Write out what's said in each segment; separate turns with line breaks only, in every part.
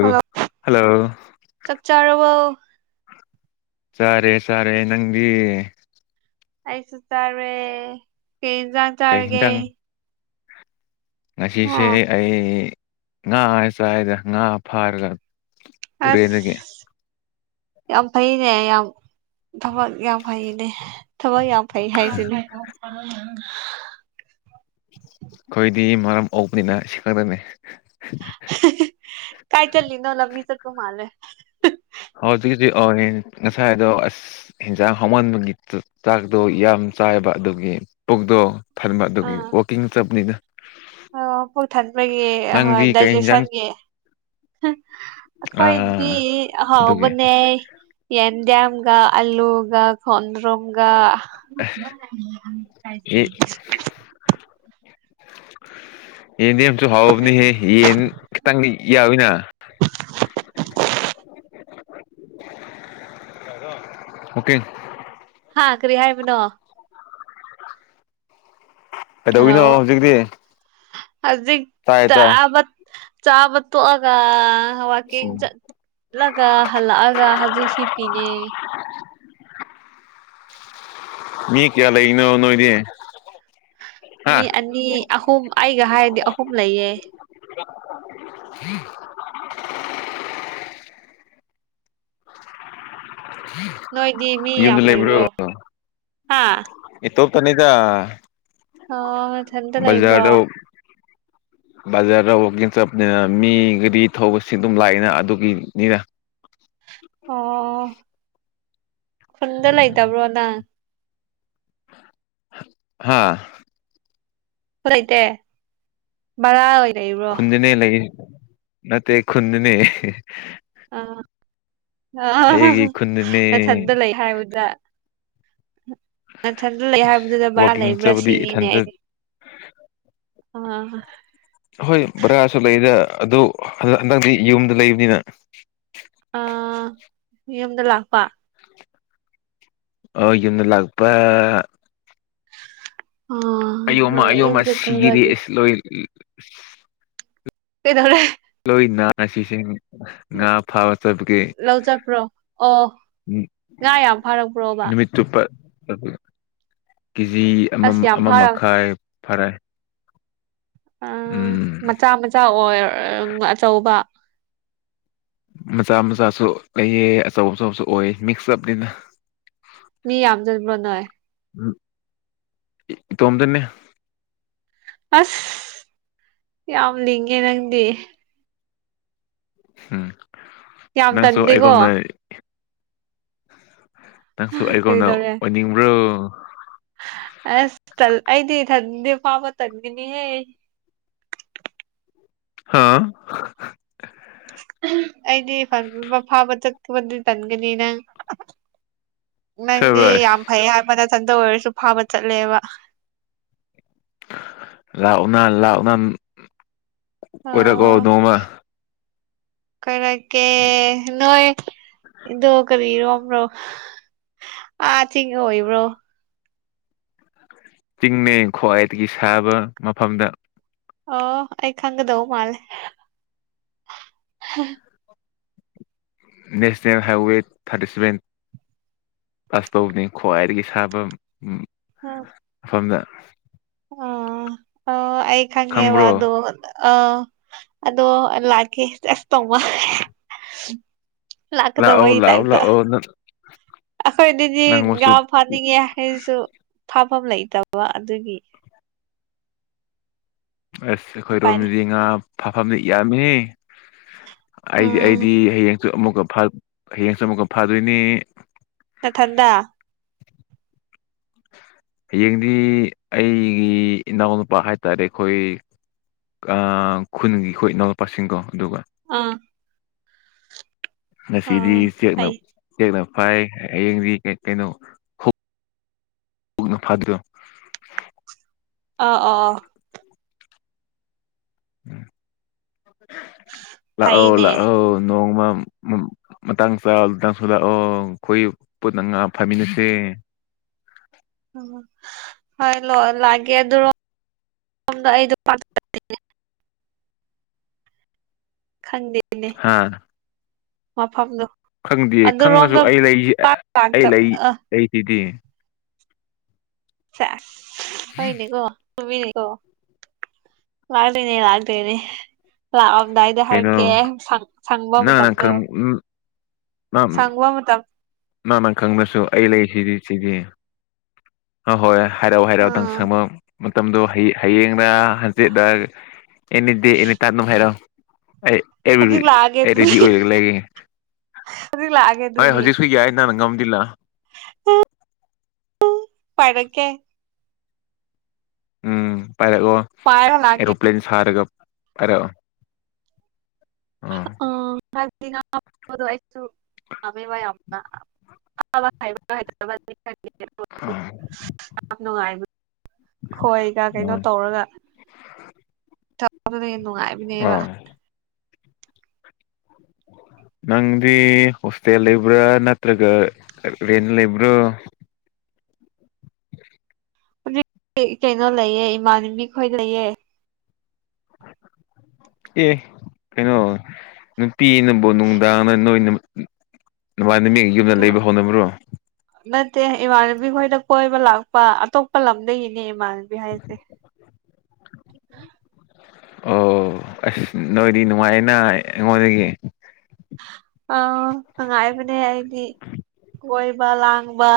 hello
hello
ꯆꯞ ꯆꯥꯔꯕꯣ
ꯁꯥꯔꯦ ꯁꯥꯔꯦ ꯅꯪꯗꯤ
ꯑꯩꯁꯨ ꯆꯥꯔꯨꯔꯦ ꯀꯩ ꯌꯦꯟꯁꯥꯡ
ꯀꯩ
ꯆꯥꯔꯒꯦ
ꯌꯦꯟꯖꯥꯡ
ꯍꯥ
ꯉꯁꯤꯁꯦ ꯑꯩ ꯉꯥ ꯆꯥꯏꯗ ꯉꯥ ꯐꯥꯔꯒ
ꯑꯁ
ꯇꯨꯔꯦꯟꯗꯒꯤ
ꯌꯥꯝ ꯐꯩꯅꯦ ꯌꯥꯝ ꯊꯕꯛ ꯌꯥꯝ ꯐꯩꯅꯦ ꯊꯕꯛ ꯌꯥꯝ ꯐꯩ ꯍꯥꯏꯁꯤꯅꯦ [unintelligible]
ꯑꯩꯈꯣꯏꯗꯤ ꯃꯔꯝ ꯑꯕꯅꯤꯅ ꯁꯤ ꯈꯪꯗꯅꯦ
ꯀꯥꯏ ꯆꯜꯂꯤ ꯅꯧ ꯂꯃꯤ ꯆ ꯀꯨ ꯃꯥꯂ
ꯍꯧꯖꯤꯛꯖꯤꯛ ꯑꯣꯏꯅꯦ ꯉꯁꯥꯏꯗꯣ ꯑꯁ ꯌꯦꯟꯖꯥꯡ ꯍꯧꯃꯟꯕꯒꯤ ꯆꯥꯛꯗꯣ ꯌꯥꯝ ꯆꯥꯏꯕ ꯑꯗꯨꯒꯤ ꯄꯨꯛꯗꯣꯛ ꯊꯟꯕ ꯑꯗꯨꯒꯤ ꯀꯋꯣꯀꯤꯡ ꯆꯞꯄꯅꯤꯅ
ꯑꯣ ꯄꯨꯣꯛ ꯊꯟꯕꯒꯤ ꯑꯍꯣꯏ
ꯅꯪꯗꯤ ꯀꯩ ꯌꯦꯟꯖꯥꯡ
ꯗꯥꯏꯖꯦꯁꯟꯒꯤ
ꯑ
ꯑꯩꯈꯣꯏꯗꯤ
ꯑꯗꯨꯒꯤ
ꯑꯍꯥꯎꯕꯅꯦ ꯌꯦꯟꯗꯤꯦꯝ ꯑꯜꯂꯨꯒ ꯈꯨꯗ꯭ꯔꯒ ꯀ
ꯑꯦ ꯌꯦꯟꯗꯤ ꯌꯥꯝꯁꯨ ꯍꯥꯎꯕꯅꯤꯍꯦ ꯌꯦꯟ ꯈꯤꯇꯪꯗꯤ ꯌꯥꯋꯤꯅ
[unintelligible]
ꯑꯣꯀꯦ
ꯑꯥ ꯀꯔꯤ ꯍꯥꯏꯕꯅꯣ ꯍꯜꯂꯣ
ꯀꯩꯗꯧꯋꯤꯅꯣ ꯍꯧꯖꯤꯛꯇꯤ
ꯍꯧꯖꯤꯛ
ꯇꯥꯏ ꯇꯥꯏ
ꯆꯥꯕ ꯆꯥꯕ ꯇꯣꯛꯑꯒ ꯋꯥꯋꯥꯛꯀꯤꯡ ꯆꯠꯂꯒ ꯍꯜꯂꯛꯑꯒ ꯍꯧꯖꯤꯛꯁꯤ ꯄꯤꯅꯦ
ꯃꯤ ꯀꯌꯥ ꯂꯩꯅꯣ ꯅꯣꯏꯅꯦ
ꯃꯤ ꯑꯅꯤ ꯑꯍꯨꯝ ꯑꯩꯒ ꯍꯥꯏꯔꯗꯤ ꯑꯍꯨꯝ ꯂꯩꯌꯦ
ꯎꯝ
ꯅꯣꯏꯗꯤ ꯃꯤ
ꯌꯨꯝꯗ
ꯌꯥꯝ
ꯂꯩꯕ꯭ꯔꯣ
ꯍꯥ
ꯇꯣꯞꯇꯅꯤꯗ
ꯑ ꯃꯊꯟꯇ ꯂꯩꯕ꯭ꯔꯣ
ꯕꯖꯥꯔꯗ ꯋꯀꯤꯡ ꯆꯞꯅꯤꯅ ꯃꯤ ꯒꯥꯔꯤ ꯊꯧꯕꯁꯤ ꯑꯗꯨꯝ ꯂꯥꯛꯑꯏꯅ ꯑꯗꯨꯒꯤꯅꯤꯅ
ꯑꯣ ꯈꯨꯟꯗ ꯂꯩꯇꯕ꯭ꯔꯣ ꯅꯪ
ꯍꯥꯥ
ꯐꯔꯩꯇ ꯔ ꯑꯣꯏ
ꯈꯨꯟꯗꯅꯦ ꯂꯩ ꯅ ꯈꯨꯨꯟꯗꯅꯦ
ꯑ ꯑ
ꯑꯩꯒꯤ ꯈꯨꯟꯗꯅꯦ
ꯅꯊꯟꯗ ꯂꯩ ꯍꯥꯏꯕꯗ ꯎ ꯃꯊꯟꯇ ꯂꯩ ꯍꯥꯏꯕꯗꯨꯗ ꯕꯔꯥ
ꯋꯥꯛꯀꯤꯡ
ꯂꯩꯕ꯭ꯔꯥ
ꯆꯠꯄꯗꯤ
ꯁꯤꯔꯤꯅꯦ
ꯏꯊꯟꯇ
ꯑꯩ ꯑ
ꯍꯣꯏ ꯚꯔꯥꯁꯨ ꯂꯩꯗ ꯑꯗꯨ ꯍꯟꯗꯛ ꯍꯟꯗꯛꯗꯤ ꯌꯨꯝꯗ ꯂꯩꯕꯅꯤꯅ
ꯑ ꯌꯨꯝꯗ ꯂꯥꯛꯄ
ꯑꯣ ꯌꯨꯝꯗ ꯂꯥꯛꯄ
ꯑꯥ
ꯑꯌꯣꯝꯃ
ꯍꯣꯏ
ꯑꯌꯣꯝꯃ
ꯌꯨꯝꯁꯨ
ꯁꯤꯔ‌ꯦ
ꯈꯔꯗꯤ
ꯏꯁ ꯂꯣꯏ ꯏꯁ
ꯀꯩꯗꯧꯔ‌ꯦ
ꯂꯣꯏ ꯅꯥꯁꯤꯁꯤꯡ ꯉꯥ ꯐꯥꯕ ꯆꯠꯕꯒꯤ
ꯂꯧ ꯆꯠꯄ꯭ꯔꯣ ꯑꯣ
ꯎꯝ
ꯉꯥ ꯌꯥꯝ ꯐꯥꯔꯛꯄ꯭ꯔꯣꯕ
ꯅꯨꯃꯤꯠ ꯆꯨꯞꯄ [unintelligible] ꯀꯦꯖꯤ ꯑꯃ
ꯑꯁ ꯌꯥꯝ
ꯑꯃ
ꯐꯥꯔꯛ
ꯃꯈꯥꯏ ꯐꯔꯦ
ꯑ
ꯎꯝ
ꯃꯆꯥ ꯃꯆꯥ ꯑꯣꯏ ꯑꯆꯧꯕ
ꯃꯆꯥ ꯃꯆꯥꯁꯨ ꯂꯩꯌ‌ꯦ ꯑꯆꯧ ꯑꯆꯧꯕꯁꯨ ꯑꯣꯏ ꯃꯤꯛꯁ ꯑꯞꯅꯤꯅ
ꯃꯤ ꯌꯥꯝꯖꯟꯕ꯭ꯔ‌ꯣ ꯅꯣꯏ
ꯎꯝ ꯏ ꯏꯇꯣꯝꯗꯅꯦ
ꯑꯁ ꯌꯥꯝ ꯂꯤꯡꯉꯦ ꯅꯪꯗꯤ
ꯍꯝ
ꯌꯥꯝ
ꯅꯪꯁꯨ
ꯇꯟꯗꯦꯀꯣ
ꯑꯩꯒꯣꯝꯅ ꯅꯪꯁꯨ ꯑꯩꯉꯣꯟꯗ
ꯀꯩꯗꯧꯔꯦ
ꯑꯣꯏꯅꯤꯡꯕ꯭ꯔꯣ
ꯑꯁ ꯇꯜ ꯑꯩꯗꯤ ꯏꯊꯟꯗꯤ ꯐꯥꯕ ꯇꯟꯒꯅꯤꯍꯦ
ꯍꯥ [unintelligible]
ꯑꯩꯗꯤ ꯐꯥꯕ ꯐꯥ ꯐꯥꯕ ꯆꯠ ꯄꯗꯨꯗꯤ ꯇꯟꯒꯅꯤ ꯅꯪ ꯅꯪꯗꯤ
ꯁꯕꯥꯁ
ꯌꯥꯝ ꯐꯩ ꯍꯥꯏꯕꯗ ꯅꯊꯟ ꯇ ꯑꯣꯏꯔꯁꯨ ꯐꯥꯕ ꯆꯠꯂꯦꯕ
ꯑꯥ ꯂꯥꯛꯑꯣꯅꯥ ꯂꯥꯛꯑꯣꯅꯥ ꯀꯣꯏꯔꯛꯑꯣ ꯅꯣꯡꯃ
ꯈꯔ ꯀ‌ꯦ ꯅꯣꯏ ꯗꯣ ꯀꯔꯤꯔꯣꯝꯕ꯭ꯔꯣ ꯑꯥ ꯊꯤꯡ ꯑꯣꯏꯕ꯭ꯔꯣ
ꯆꯤꯡꯅꯦ ꯈ꯭ꯋꯥꯏꯗꯒꯤ ꯁꯥꯕ ꯃꯐꯝꯗ
ꯑ‌ꯣ ꯑꯩ ꯈꯪꯒꯗꯧ ꯃꯥꯜꯂ‌ꯦ
ꯅꯦꯁꯅꯦꯜ ꯍꯥꯏꯋꯦ ꯊꯥꯔꯇꯤ ꯁꯚꯦꯟ ꯑꯁ ꯇꯧꯕꯅꯤ ꯈ꯭ꯋꯥꯏꯗꯒꯤ ꯁꯥꯕ ꯎꯝ ꯃꯐꯝꯗ
ꯑꯝ ꯑꯩ ꯈꯪꯉ‌ꯦꯕ
ꯈꯪꯕ꯭ꯔꯣ
ꯑꯗꯨ ꯑꯗ ꯑ‌ꯣ ꯑꯗꯣ ꯂꯥꯛꯀꯦ ꯖꯁ ꯇꯧꯃ ꯂꯥꯛꯀꯗꯕ
ꯂꯥꯛꯑꯣ
ꯏ ꯇꯥꯏꯞ
ꯂꯥꯛꯑꯣ
ꯇ
ꯂꯥꯛꯑꯣ
ꯑꯩꯈꯣꯏꯗꯗꯤ
ꯅꯪ ꯃꯆꯨ
ꯉꯥ ꯐꯥꯅꯤꯡꯉꯦ ꯍꯥꯏꯔꯁꯨ ꯐꯥꯐꯝ ꯂꯩꯇꯕ ꯑꯗꯨꯒꯤ
ꯑꯁ
ꯎꯄꯥꯏꯅꯦ
ꯑꯩꯈꯣꯏꯔꯣꯝꯗꯗꯤ ꯉꯥ ꯐꯥꯐꯝꯗꯤ ꯌꯥꯝꯃ‌ꯦꯍ‌ꯦ ꯑꯩꯗꯤ
ꯎꯝ
ꯑꯩꯗꯤ ꯍꯌꯦꯡꯁꯨ ꯑꯃꯨꯛꯀ ꯐꯥ ꯍꯌꯦꯡꯁꯨ ꯑꯃꯨꯛꯀ ꯐꯥꯗꯣꯏꯅꯦ
ꯅꯊꯟꯗ
ꯍꯌꯦꯡꯗꯤ ꯑꯩꯒꯤ ꯏꯅꯥꯎꯅꯨꯄꯥ ꯍꯥꯏꯇꯥꯔꯦ ꯑꯩꯈꯣꯏ ꯑ ꯈꯨꯟꯒꯤ ꯑꯩꯈꯣꯏ ꯏꯅꯥꯎꯄꯥꯁꯤꯡꯗꯣ ꯑꯗꯨꯒ
ꯑꯥ
ꯅꯉꯁꯤꯗꯤ
ꯑꯥ ꯐꯩ
ꯆꯦꯛꯅꯞ ꯆꯦꯛꯅꯞ ꯐꯥꯏ ꯍꯌꯦꯡꯗꯤ ꯀ ꯀꯩꯅꯣ ꯍꯨꯛ ꯄꯨꯅ ꯐꯥꯗ꯭ꯔ
ꯑꯥ ꯑꯥ
[unintelligible] ꯎꯝ ꯂꯥꯛꯑꯣ
ꯐꯩꯅꯦ
ꯂꯥꯛꯑꯣ ꯅꯣꯡꯃ ꯎꯝ ꯎꯝ ꯃꯇꯥꯡ ꯆꯥꯕꯗ ꯅꯁꯨ ꯂꯥꯛꯑꯣ ꯑꯩꯈꯣꯏ ꯄꯨꯟꯅ ꯉꯥ ꯐꯥꯃꯤꯟꯅꯁꯦ
ꯍ‌ꯣꯏ ꯂ ꯂꯛꯒꯦ ꯑꯗꯨꯔꯣ ꯁ‌ꯣꯝꯗ ꯑꯩꯗ‌ꯣ ꯄꯥꯠ ꯄꯥꯟ [inaudible] ꯈꯪꯗꯦꯅꯦ
ꯍꯥ
ꯃꯐꯝꯗꯣ
ꯈꯪꯗꯦ ꯈꯪꯂꯁꯨ
ꯑꯗꯨꯔꯣꯝꯗ
ꯑꯩ ꯂꯩꯁꯤ
ꯄꯥꯛ
ꯑꯩ
ꯂꯥꯛꯇꯕ
ꯂꯩ
ꯑ
ꯂꯩꯁꯤꯗꯤ
ꯆ‌ꯦꯁ ꯍ‌ꯣꯏꯅꯦꯀꯣ ꯆꯨꯝꯃꯤꯅ‌ꯦ ꯀ‌ꯣ ꯂꯥꯛꯗꯨꯏꯅꯦ ꯂꯥꯛꯗꯨꯏꯅꯦ ꯂꯥꯛꯑꯝ ꯀꯗꯥꯏꯗ
ꯀꯩꯅꯣ
ꯍꯥꯏꯔꯛꯀꯦ ꯁꯪ ꯁꯪꯕ
ꯅꯪꯅ
ꯃꯇꯝꯗꯣ
ꯈꯪ
ꯁꯪꯕ ꯃꯇꯝ
ꯃꯥ ꯃꯥ ꯈꯪꯗꯁꯨ ꯑꯩ ꯂꯩꯁꯤꯗꯤ ꯁꯤꯗꯤ ꯑ ꯍꯣꯏ ꯍꯥꯏꯔꯥꯎ ꯍꯥꯏꯔꯥꯎꯗꯪ
ꯑꯥ
ꯁꯃꯨ ꯃꯇꯝꯗꯣ ꯍꯌꯦꯡꯗ ꯍꯟꯆꯦꯠ ꯑꯦꯅꯤꯗꯦ ꯑꯦꯅꯤ ꯇꯥꯏꯝ ꯑꯗꯨꯝ ꯍꯥꯏꯔꯛꯣ
ꯍꯧꯖꯤꯛ ꯂꯥꯛꯑꯒꯦ ꯑꯗꯨꯗꯤ
ꯔꯦꯗꯤ ꯑꯣꯏꯔꯒ ꯂꯩꯒꯦ
ꯍꯧꯖꯤꯛ ꯂꯥꯛꯑꯒꯦ
ꯍꯣꯏ ꯍꯧꯖꯤꯛ ꯌꯥꯅ ꯅꯪ ꯉꯒꯝꯗꯤꯂ
ꯄꯔꯀꯦ
ꯎꯝ ꯄꯥꯏꯔꯥꯛꯒꯣ
ꯄꯥꯏꯔ ꯂꯥꯛꯀꯦ
ꯑꯦꯔꯣꯄ꯭ꯂ꯭ꯂꯦꯟ ꯁꯔꯒ ꯑꯔ ꯎ
[unintelligible] ꯍꯗꯕꯥ
ꯑ
ꯌꯥꯝ ꯅꯨꯡꯉꯥꯏꯕ ꯈꯣꯏꯒ ꯀꯩꯅꯣ ꯇꯧꯔꯒ ꯗꯨꯗ ꯍ ꯅꯨꯡꯉꯥꯏꯕꯅꯦꯕ
ꯑꯥ
[unintelligible]
ꯅꯪꯗꯤ ꯍꯣꯁꯇꯦꯜ ꯂꯩꯕ꯭ꯔꯥ ꯅꯠꯇ꯭ꯔꯒ ꯔꯦꯟ ꯂꯩꯕ꯭ꯔꯣ
ꯍꯧꯖꯤꯛ ꯀꯩꯅꯣ ꯂꯩꯌꯦ ꯏꯃꯥꯟꯅꯕꯤ ꯈꯣꯏ ꯂꯩꯌꯦ [inaudible]
ꯑꯦ ꯀꯩꯅꯩꯅꯣ ꯅꯨꯄꯤꯅꯕꯨ ꯅꯨꯡꯗꯥꯡ ꯅꯣꯏꯅ ꯃꯥ ꯅꯨ ꯃꯤ ꯌꯨꯝꯗ ꯂꯩꯕ ꯍꯧꯣꯅꯕ꯭ꯔꯣ
ꯅꯠꯇꯦ ꯏꯃꯥꯟꯅꯕꯤ ꯈꯣꯏꯗ ꯀꯣꯏꯕ ꯂꯥꯛꯄ ꯑꯇꯣꯞꯄ ꯂꯝꯗꯒꯤꯅꯦ ꯃꯥꯜꯕꯤ ꯍꯥꯏꯁꯦ
ꯑꯣ ꯑꯁ ꯅꯣꯏꯗꯤ ꯅꯨꯡꯉꯥꯏꯌꯦꯅ ꯑꯩꯉꯣꯟꯗꯒꯤ
ꯑꯥ ꯅꯨꯡꯉꯥꯏꯕꯅꯦ ꯑꯩꯗꯤ ꯀꯣꯏꯕ ꯂꯥꯡ ꯕ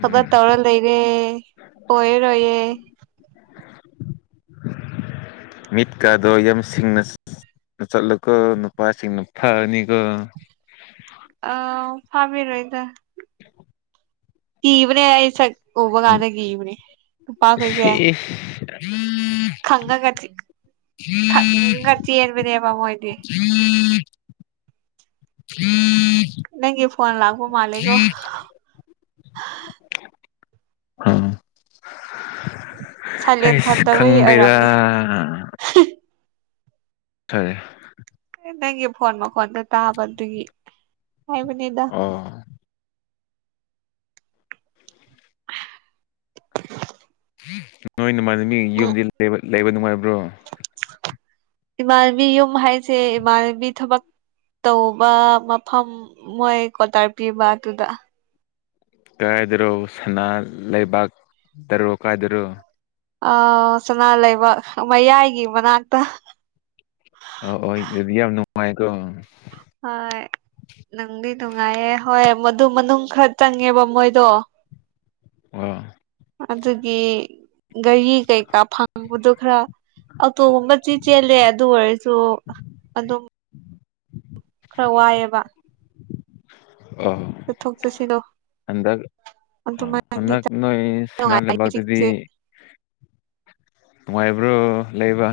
ꯈꯇ ꯇꯧꯔ ꯂꯩꯔꯦ ꯀꯣꯏꯔꯔꯣꯏꯌꯦꯦ [unintelligible]
ꯃꯤꯠꯀꯥꯗꯣ ꯌꯁꯤꯡꯅ ꯆꯠꯂꯀꯣ ꯅꯨꯄꯥꯥꯏꯁꯤꯡ ꯅꯨ ꯐꯥꯅꯤꯀꯣ
ꯑ ꯐꯥꯕꯤꯔꯣꯦꯗ ꯒꯤꯕꯅꯦ ꯁ ꯑꯣ ꯋꯥ ꯀꯥꯗ ꯒꯤꯕꯅꯦ ꯇꯄꯥꯥꯈꯣꯏꯁꯦ ꯈꯪꯉ ꯀ ꯊꯔꯤ ꯈ ꯈꯔꯆꯤꯔꯕꯅꯦꯕꯃꯣ ꯑꯣꯏꯗꯤ ꯅꯪ ꯐꯣꯟ ꯂꯥꯛꯕ ꯃꯥꯂꯤꯒꯣ ꯁꯥꯏꯂꯦꯟ
ꯍꯁ
ꯊꯟꯗꯕꯒꯤ
ꯈꯪꯗꯦꯗ
ꯑꯣꯏꯔꯝꯅꯤ
ꯐꯔ
ꯅꯪꯒꯤ ꯐꯣꯟ ꯃꯈꯣꯟꯗ ꯇꯥꯕ ꯑꯗꯨꯒꯤ ꯍꯥꯏꯕꯅꯤꯗ
ꯑꯣ ꯅꯣꯏ ꯃꯥꯟꯅꯃꯤ
ꯎꯝ
ꯌꯨꯝꯗꯤ ꯂꯩꯕ ꯅꯨꯡꯉꯥꯏꯕ꯭ꯔꯣ
ꯏꯃꯥꯟꯕꯤ ꯌꯨꯝ ꯍꯥꯏꯁꯦ ꯏꯃꯥꯟꯕꯤ ꯊꯕꯛ ꯇꯧꯕ ꯃꯐꯝ ꯃꯣꯏ ꯀꯣꯇꯥꯔ ꯄꯤꯕ ꯑꯗꯨꯗ
ꯀꯥꯏꯗꯔꯣ ꯁꯅꯥ ꯂꯩꯕꯥꯛꯇꯔꯣ ꯀꯥꯏꯗꯔꯣ
ꯑ ꯁꯅꯥ ꯂꯩꯕꯥꯛ ꯃꯌꯥꯏꯒꯤ ꯃꯅꯥꯛꯇ
ꯑ ꯍ ꯑꯗꯨꯗꯤ ꯌꯥꯝ ꯅꯨꯡꯉꯥꯏꯀꯣ
ꯑ ꯅꯪꯗꯤ ꯅꯨꯡꯉꯥꯏꯌꯦ ꯍꯣꯏ ꯃꯗꯨ ꯃꯅꯨꯡ ꯈꯔ ꯆꯪꯉꯦꯕ ꯃꯣꯏꯗꯣ
ꯑ
ꯑꯗꯨꯒꯤ ꯒꯥꯔꯤ ꯀꯩꯀꯥ ꯐꯪꯕꯗꯨ ꯈꯔ ꯑꯇꯣꯒꯨꯝꯕ ꯆ ꯆꯦꯜꯂꯦ ꯑꯗꯨ ꯑꯣꯏꯔꯁꯨ ꯑꯗꯨꯝ ꯈꯔ ꯋꯥꯏꯑꯦꯕ
ꯑ
ꯆꯠꯊꯣꯛ ꯆꯠꯁꯤꯗꯣ
ꯑꯦꯗ ꯑ
ꯑꯗꯨꯃꯥꯏꯅꯗꯤ
ꯑꯛ ꯅꯣꯏ ꯁꯅꯥꯥꯟ ꯂꯕꯗꯗꯤ
ꯆꯤꯛꯁꯦ [unintelligible]
ꯅꯨꯡꯉꯥꯏꯕ꯭ꯔꯣ ꯂꯩꯕ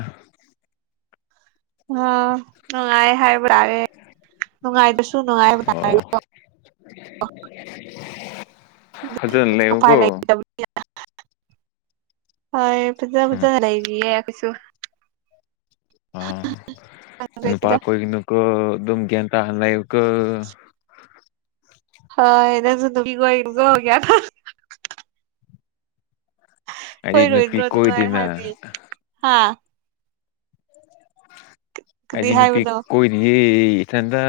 ꯑꯣ ꯅꯨꯡꯉꯥꯏ ꯍꯥꯏꯕ꯭ꯔꯥꯔꯦ ꯅꯨꯡꯉꯥꯏꯗꯨꯁꯨ ꯅꯉꯥꯏ
ꯑꯣ
ꯅ
ꯑꯗꯨꯗ ꯂꯩꯕꯒꯣ
ꯂꯩꯇꯕ ꯍꯣꯏ ꯄꯖꯥ ꯐꯖꯥ
ꯎꯝ
ꯆꯕꯤ ꯀꯩꯁꯨ
ꯑ ꯏ ꯄꯥꯈꯣꯏꯅꯀꯣ ꯑꯗꯨꯝꯒꯤ ꯇꯥꯟ ꯂꯩꯥꯏꯕ ꯀ
ꯑꯗꯁꯨ ꯇ ꯀꯣ ꯏꯀꯣꯒꯌꯥ ꯊ
ꯑꯩꯗꯤ
ꯍꯣꯏ
ꯅꯨꯄꯤ
ꯔꯣꯍꯗ꯭ꯔ ꯇꯨꯃ
ꯀꯣꯏꯗꯦꯅ
ꯍꯥꯏꯗꯤ ꯍꯥꯥ ꯀꯗꯤ
ꯑꯩꯗꯤ ꯅꯨꯄꯤ
ꯍꯥꯏꯕꯗꯣ
ꯀꯣꯏꯅꯤꯌꯦ ꯏꯊꯗ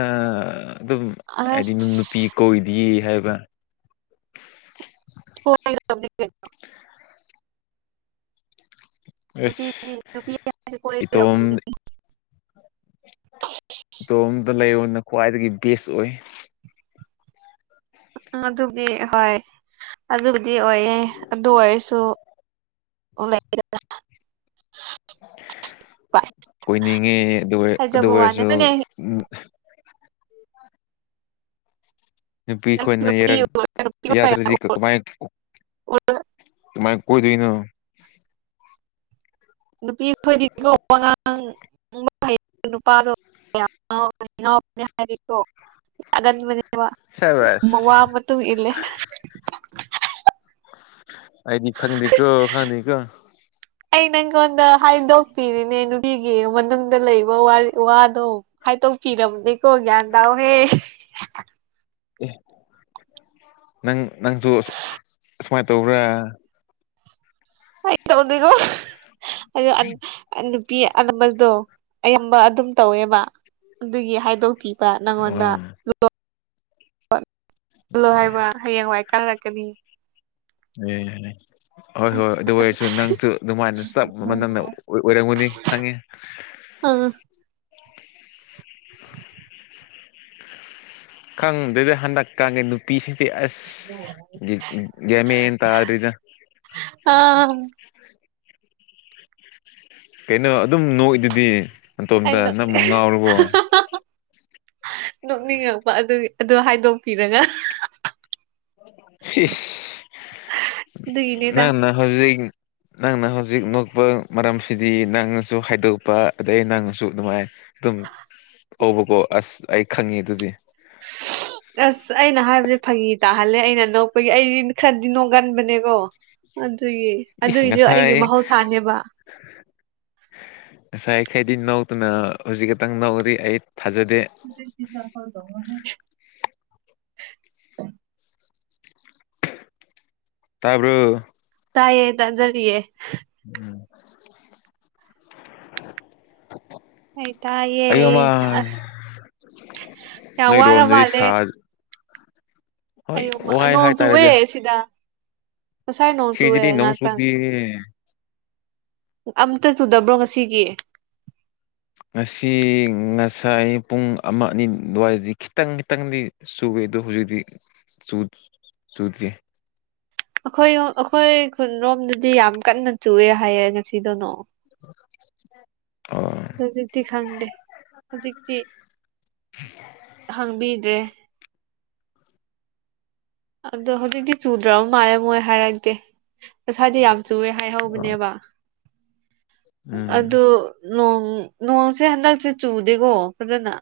ꯑꯗꯨꯝ
ꯑꯁ
ꯍꯥꯏꯗꯤ ꯅꯨꯄꯤ ꯀꯧꯗꯤ ꯍꯥꯏꯕ
ꯍ ꯅꯨ
ꯑꯁ
ꯅꯨ
ꯏꯇꯣꯝ ꯑꯗꯣꯝꯗ ꯂꯩꯔꯅ ꯈ꯭ꯋꯥꯏꯗꯒꯤ ꯕꯦꯁ ꯑꯣꯏ
ꯎ ꯑꯗꯨꯗꯤ ꯍꯣꯏ ꯑꯗꯨꯕꯨꯗꯤ ꯑꯣꯏꯌꯦꯦ ꯑꯗꯨ ꯑꯣꯏꯔꯁꯨ ꯑꯣ ꯃ
ꯑꯣꯏꯣꯏꯅꯤꯡꯉꯦ ꯑꯗꯨ
ꯍꯥꯏꯖꯕ ꯋꯥꯅꯦ
ꯑꯣꯏꯔꯁꯨ ꯎ
ꯍꯣꯏꯅꯦ
ꯅꯨꯄꯤꯈꯣꯏꯅ ꯌꯦꯔ ꯌꯥꯗ꯭ꯔꯗꯤ ꯀꯃꯥꯏ ꯀꯃꯥꯏ ꯀꯣꯏꯗꯅ
ꯅꯨꯄꯤ ꯐꯣꯏꯗꯤꯉ ꯄꯥꯗ ꯍꯥꯏ
ꯁꯕꯥꯁ
ꯎ ꯋꯥ ꯃꯇꯨꯡ ꯏꯜꯂꯦ
ꯑꯩꯗꯤ ꯈꯪꯅꯤ ꯀꯣ ꯈꯪꯅꯤ ꯀ
ꯑꯩ ꯅꯪꯉꯣꯟꯗ ꯍꯥꯏꯗꯣꯛꯄꯤꯔꯤꯅꯦ ꯅꯨꯄꯤꯒꯤ ꯃꯅꯨꯡꯗ ꯂꯩꯕ ꯋꯥꯗꯣ ꯇ ꯐꯤꯔꯝꯅꯤ ꯀꯣꯒ꯭ꯌꯥꯗꯥꯑꯣꯍꯦ
ꯎ ꯅꯪ ꯅꯪꯁꯨ ꯑꯁꯨꯃꯥꯏꯅ ꯇꯧꯕ꯭ꯔꯥ
ꯑꯩ ꯇꯒꯣ ꯄꯤ ꯑꯅꯝꯕꯗꯣ ꯑꯌꯥꯝꯕ ꯑꯗꯨꯝ ꯇꯧꯋꯦꯕ ꯑꯗꯨꯒꯤ ꯍꯥꯏꯗꯣꯛꯄꯤ ꯅꯪꯣꯗ
ꯑꯥ
ꯂꯣ ꯍꯥꯏꯕ꯭ꯔ ꯍꯌꯦꯡꯋꯥꯏ ꯀꯜꯂꯛꯀꯅꯤ
[unintelligible] ꯍꯣꯏ ꯍꯣꯏ ꯑꯗꯨ ꯑꯣꯏꯔꯁꯨ ꯅꯪꯁꯨ ꯑꯗꯨꯃꯥꯏꯅ ꯆꯞ ꯃꯝꯅ ꯑꯣꯏꯔꯝꯒꯨꯅꯤ ꯈꯪꯉꯤ
ꯑꯥ
ꯈꯪꯗꯦꯗꯤ ꯍꯟꯗꯛ ꯀꯪꯉꯦ ꯅꯨꯄꯤꯁ ꯑꯁ ꯒꯦꯃꯤ ꯌꯦꯟ ꯇ ꯑꯗꯨꯗ
ꯑꯥ
ꯀꯩꯅꯣ ꯑꯗꯨꯝ ꯅꯣꯛꯏꯗꯨꯗꯤ ꯅꯇꯣꯝꯇ
ꯑꯩꯅꯣ
ꯅꯪꯕꯨ ꯉꯥꯎꯔꯕꯣ
ꯅꯣꯛꯅꯤꯡꯉꯛꯄ ꯑꯗꯨꯒꯤ ꯑꯗꯨ ꯍꯥꯏꯗꯣꯛꯄꯤꯔꯒ
ꯅ
ꯑꯗꯨꯒꯤꯅꯤꯗ
ꯅ ꯍꯧꯖꯤ ꯅꯪꯅ ꯍꯧꯖꯤꯛ ꯅꯣꯛꯄ ꯃꯔꯝꯁꯤꯗꯤ ꯅꯪꯅꯁꯨ ꯍꯥꯏꯗꯣꯛꯄ ꯑꯗꯩ ꯅꯪꯅꯁꯨ ꯑꯗꯨꯃꯥꯏꯅ ꯑꯗꯨꯝ ꯍꯧꯕꯀꯣ ꯑꯁ ꯑꯩ ꯈꯪꯉꯤ ꯑꯗꯨꯗꯤ
ꯑꯁ ꯑꯩꯅ ꯍꯥꯏꯕꯁ ꯐꯥꯒꯤ ꯇꯥꯍꯜꯂꯦ ꯑꯩꯅ ꯑꯅꯣꯛꯄꯒꯤ ꯑꯩ ꯈꯔꯗꯤ ꯅꯣꯡꯒꯟꯕꯅꯦꯀꯣ ꯑꯗꯨꯒꯤ
ꯏꯁ
ꯑꯗꯨꯏꯗꯤ ꯑꯩꯒꯤ
ꯉꯁꯥꯏ
ꯃꯍꯧꯁꯥꯅꯦꯕ
ꯍꯥꯏꯗꯤ ꯅꯧꯗꯅ ꯍꯧꯖꯤꯛ ꯛꯇꯪ ꯅꯧꯔꯤ ꯑꯩꯠ
ꯏꯁꯦ ꯏꯖꯥꯐꯜ ꯗꯉ ꯍ
ꯇꯥꯔꯕ
ꯇꯥꯏꯌꯦ ꯇꯖꯔꯤꯌꯦ
ꯎꯝ
ꯑꯩ ꯇꯌꯦ
ꯑꯌꯨꯛ ꯑꯃ
ꯑꯁ ꯌꯥ ꯋꯥꯔ
ꯅꯣꯏꯔꯣꯝꯗꯗꯤ
ꯃꯥꯂꯦ
ꯁꯥ ꯍꯣꯏ
ꯑꯩ ꯎ ꯃ
ꯋꯥꯏ
ꯅꯣꯡ ꯆꯨꯋꯦ
ꯍꯥꯏꯇꯥꯔꯦꯗ
ꯁꯤꯗ ꯉꯁꯥꯏ ꯅꯣꯡ ꯆꯨꯋꯦ
ꯁꯤꯗꯗꯤ ꯅꯣꯡ
ꯉꯥꯛ ꯇꯪ
ꯆꯨꯗꯦ
ꯑꯝꯇ ꯆꯨꯗꯕ꯭ꯔꯣ ꯉꯁꯤꯒꯤ
ꯉꯁꯤ ꯉꯁꯥꯏ ꯄꯨꯡ ꯑꯃ ꯑꯅꯤ ꯑꯗꯨꯋꯥꯏꯗꯤ ꯈꯤꯇꯪ ꯈꯤꯇꯪꯗꯤ ꯆꯨꯌꯦ ꯗꯨ ꯍꯧꯖꯤꯛꯇꯤ ꯆꯨ ꯆꯨꯗꯔ꯭ꯤ
ꯑꯩꯈꯣꯏ ꯑꯩꯈꯣꯏ ꯈꯨꯟꯔꯣꯝꯗꯗꯤ ꯌꯥꯝ ꯀꯟꯅ ꯆꯨꯑꯦ ꯍꯥꯏꯌꯦ ꯉꯁꯤꯗꯣ ꯅꯣꯡ
[unintelligible]
ꯍꯨꯖꯤꯛꯇꯤ ꯈꯪꯗꯦ ꯍꯨꯖꯤꯛꯇꯤ ꯍꯪꯕꯤꯗ꯭ꯔꯦ ꯑꯗꯣ ꯍꯧꯖꯤꯛꯗꯤ ꯆꯨꯗ꯭ꯔꯥ ꯃꯥꯔꯦ ꯃꯣꯏ ꯍꯥꯏꯔꯛꯗꯦ ꯉꯁꯥꯏꯗꯤ ꯌꯥꯝ ꯆꯨꯌꯦ ꯍꯥꯏꯍꯧꯕꯅꯦꯕ
ꯎꯝ
ꯑꯗꯨ ꯅꯣꯡ ꯅꯣꯡꯁꯦ ꯍꯟꯗꯛꯁꯦ ꯆꯨꯗꯦꯀꯣ ꯐꯖꯅ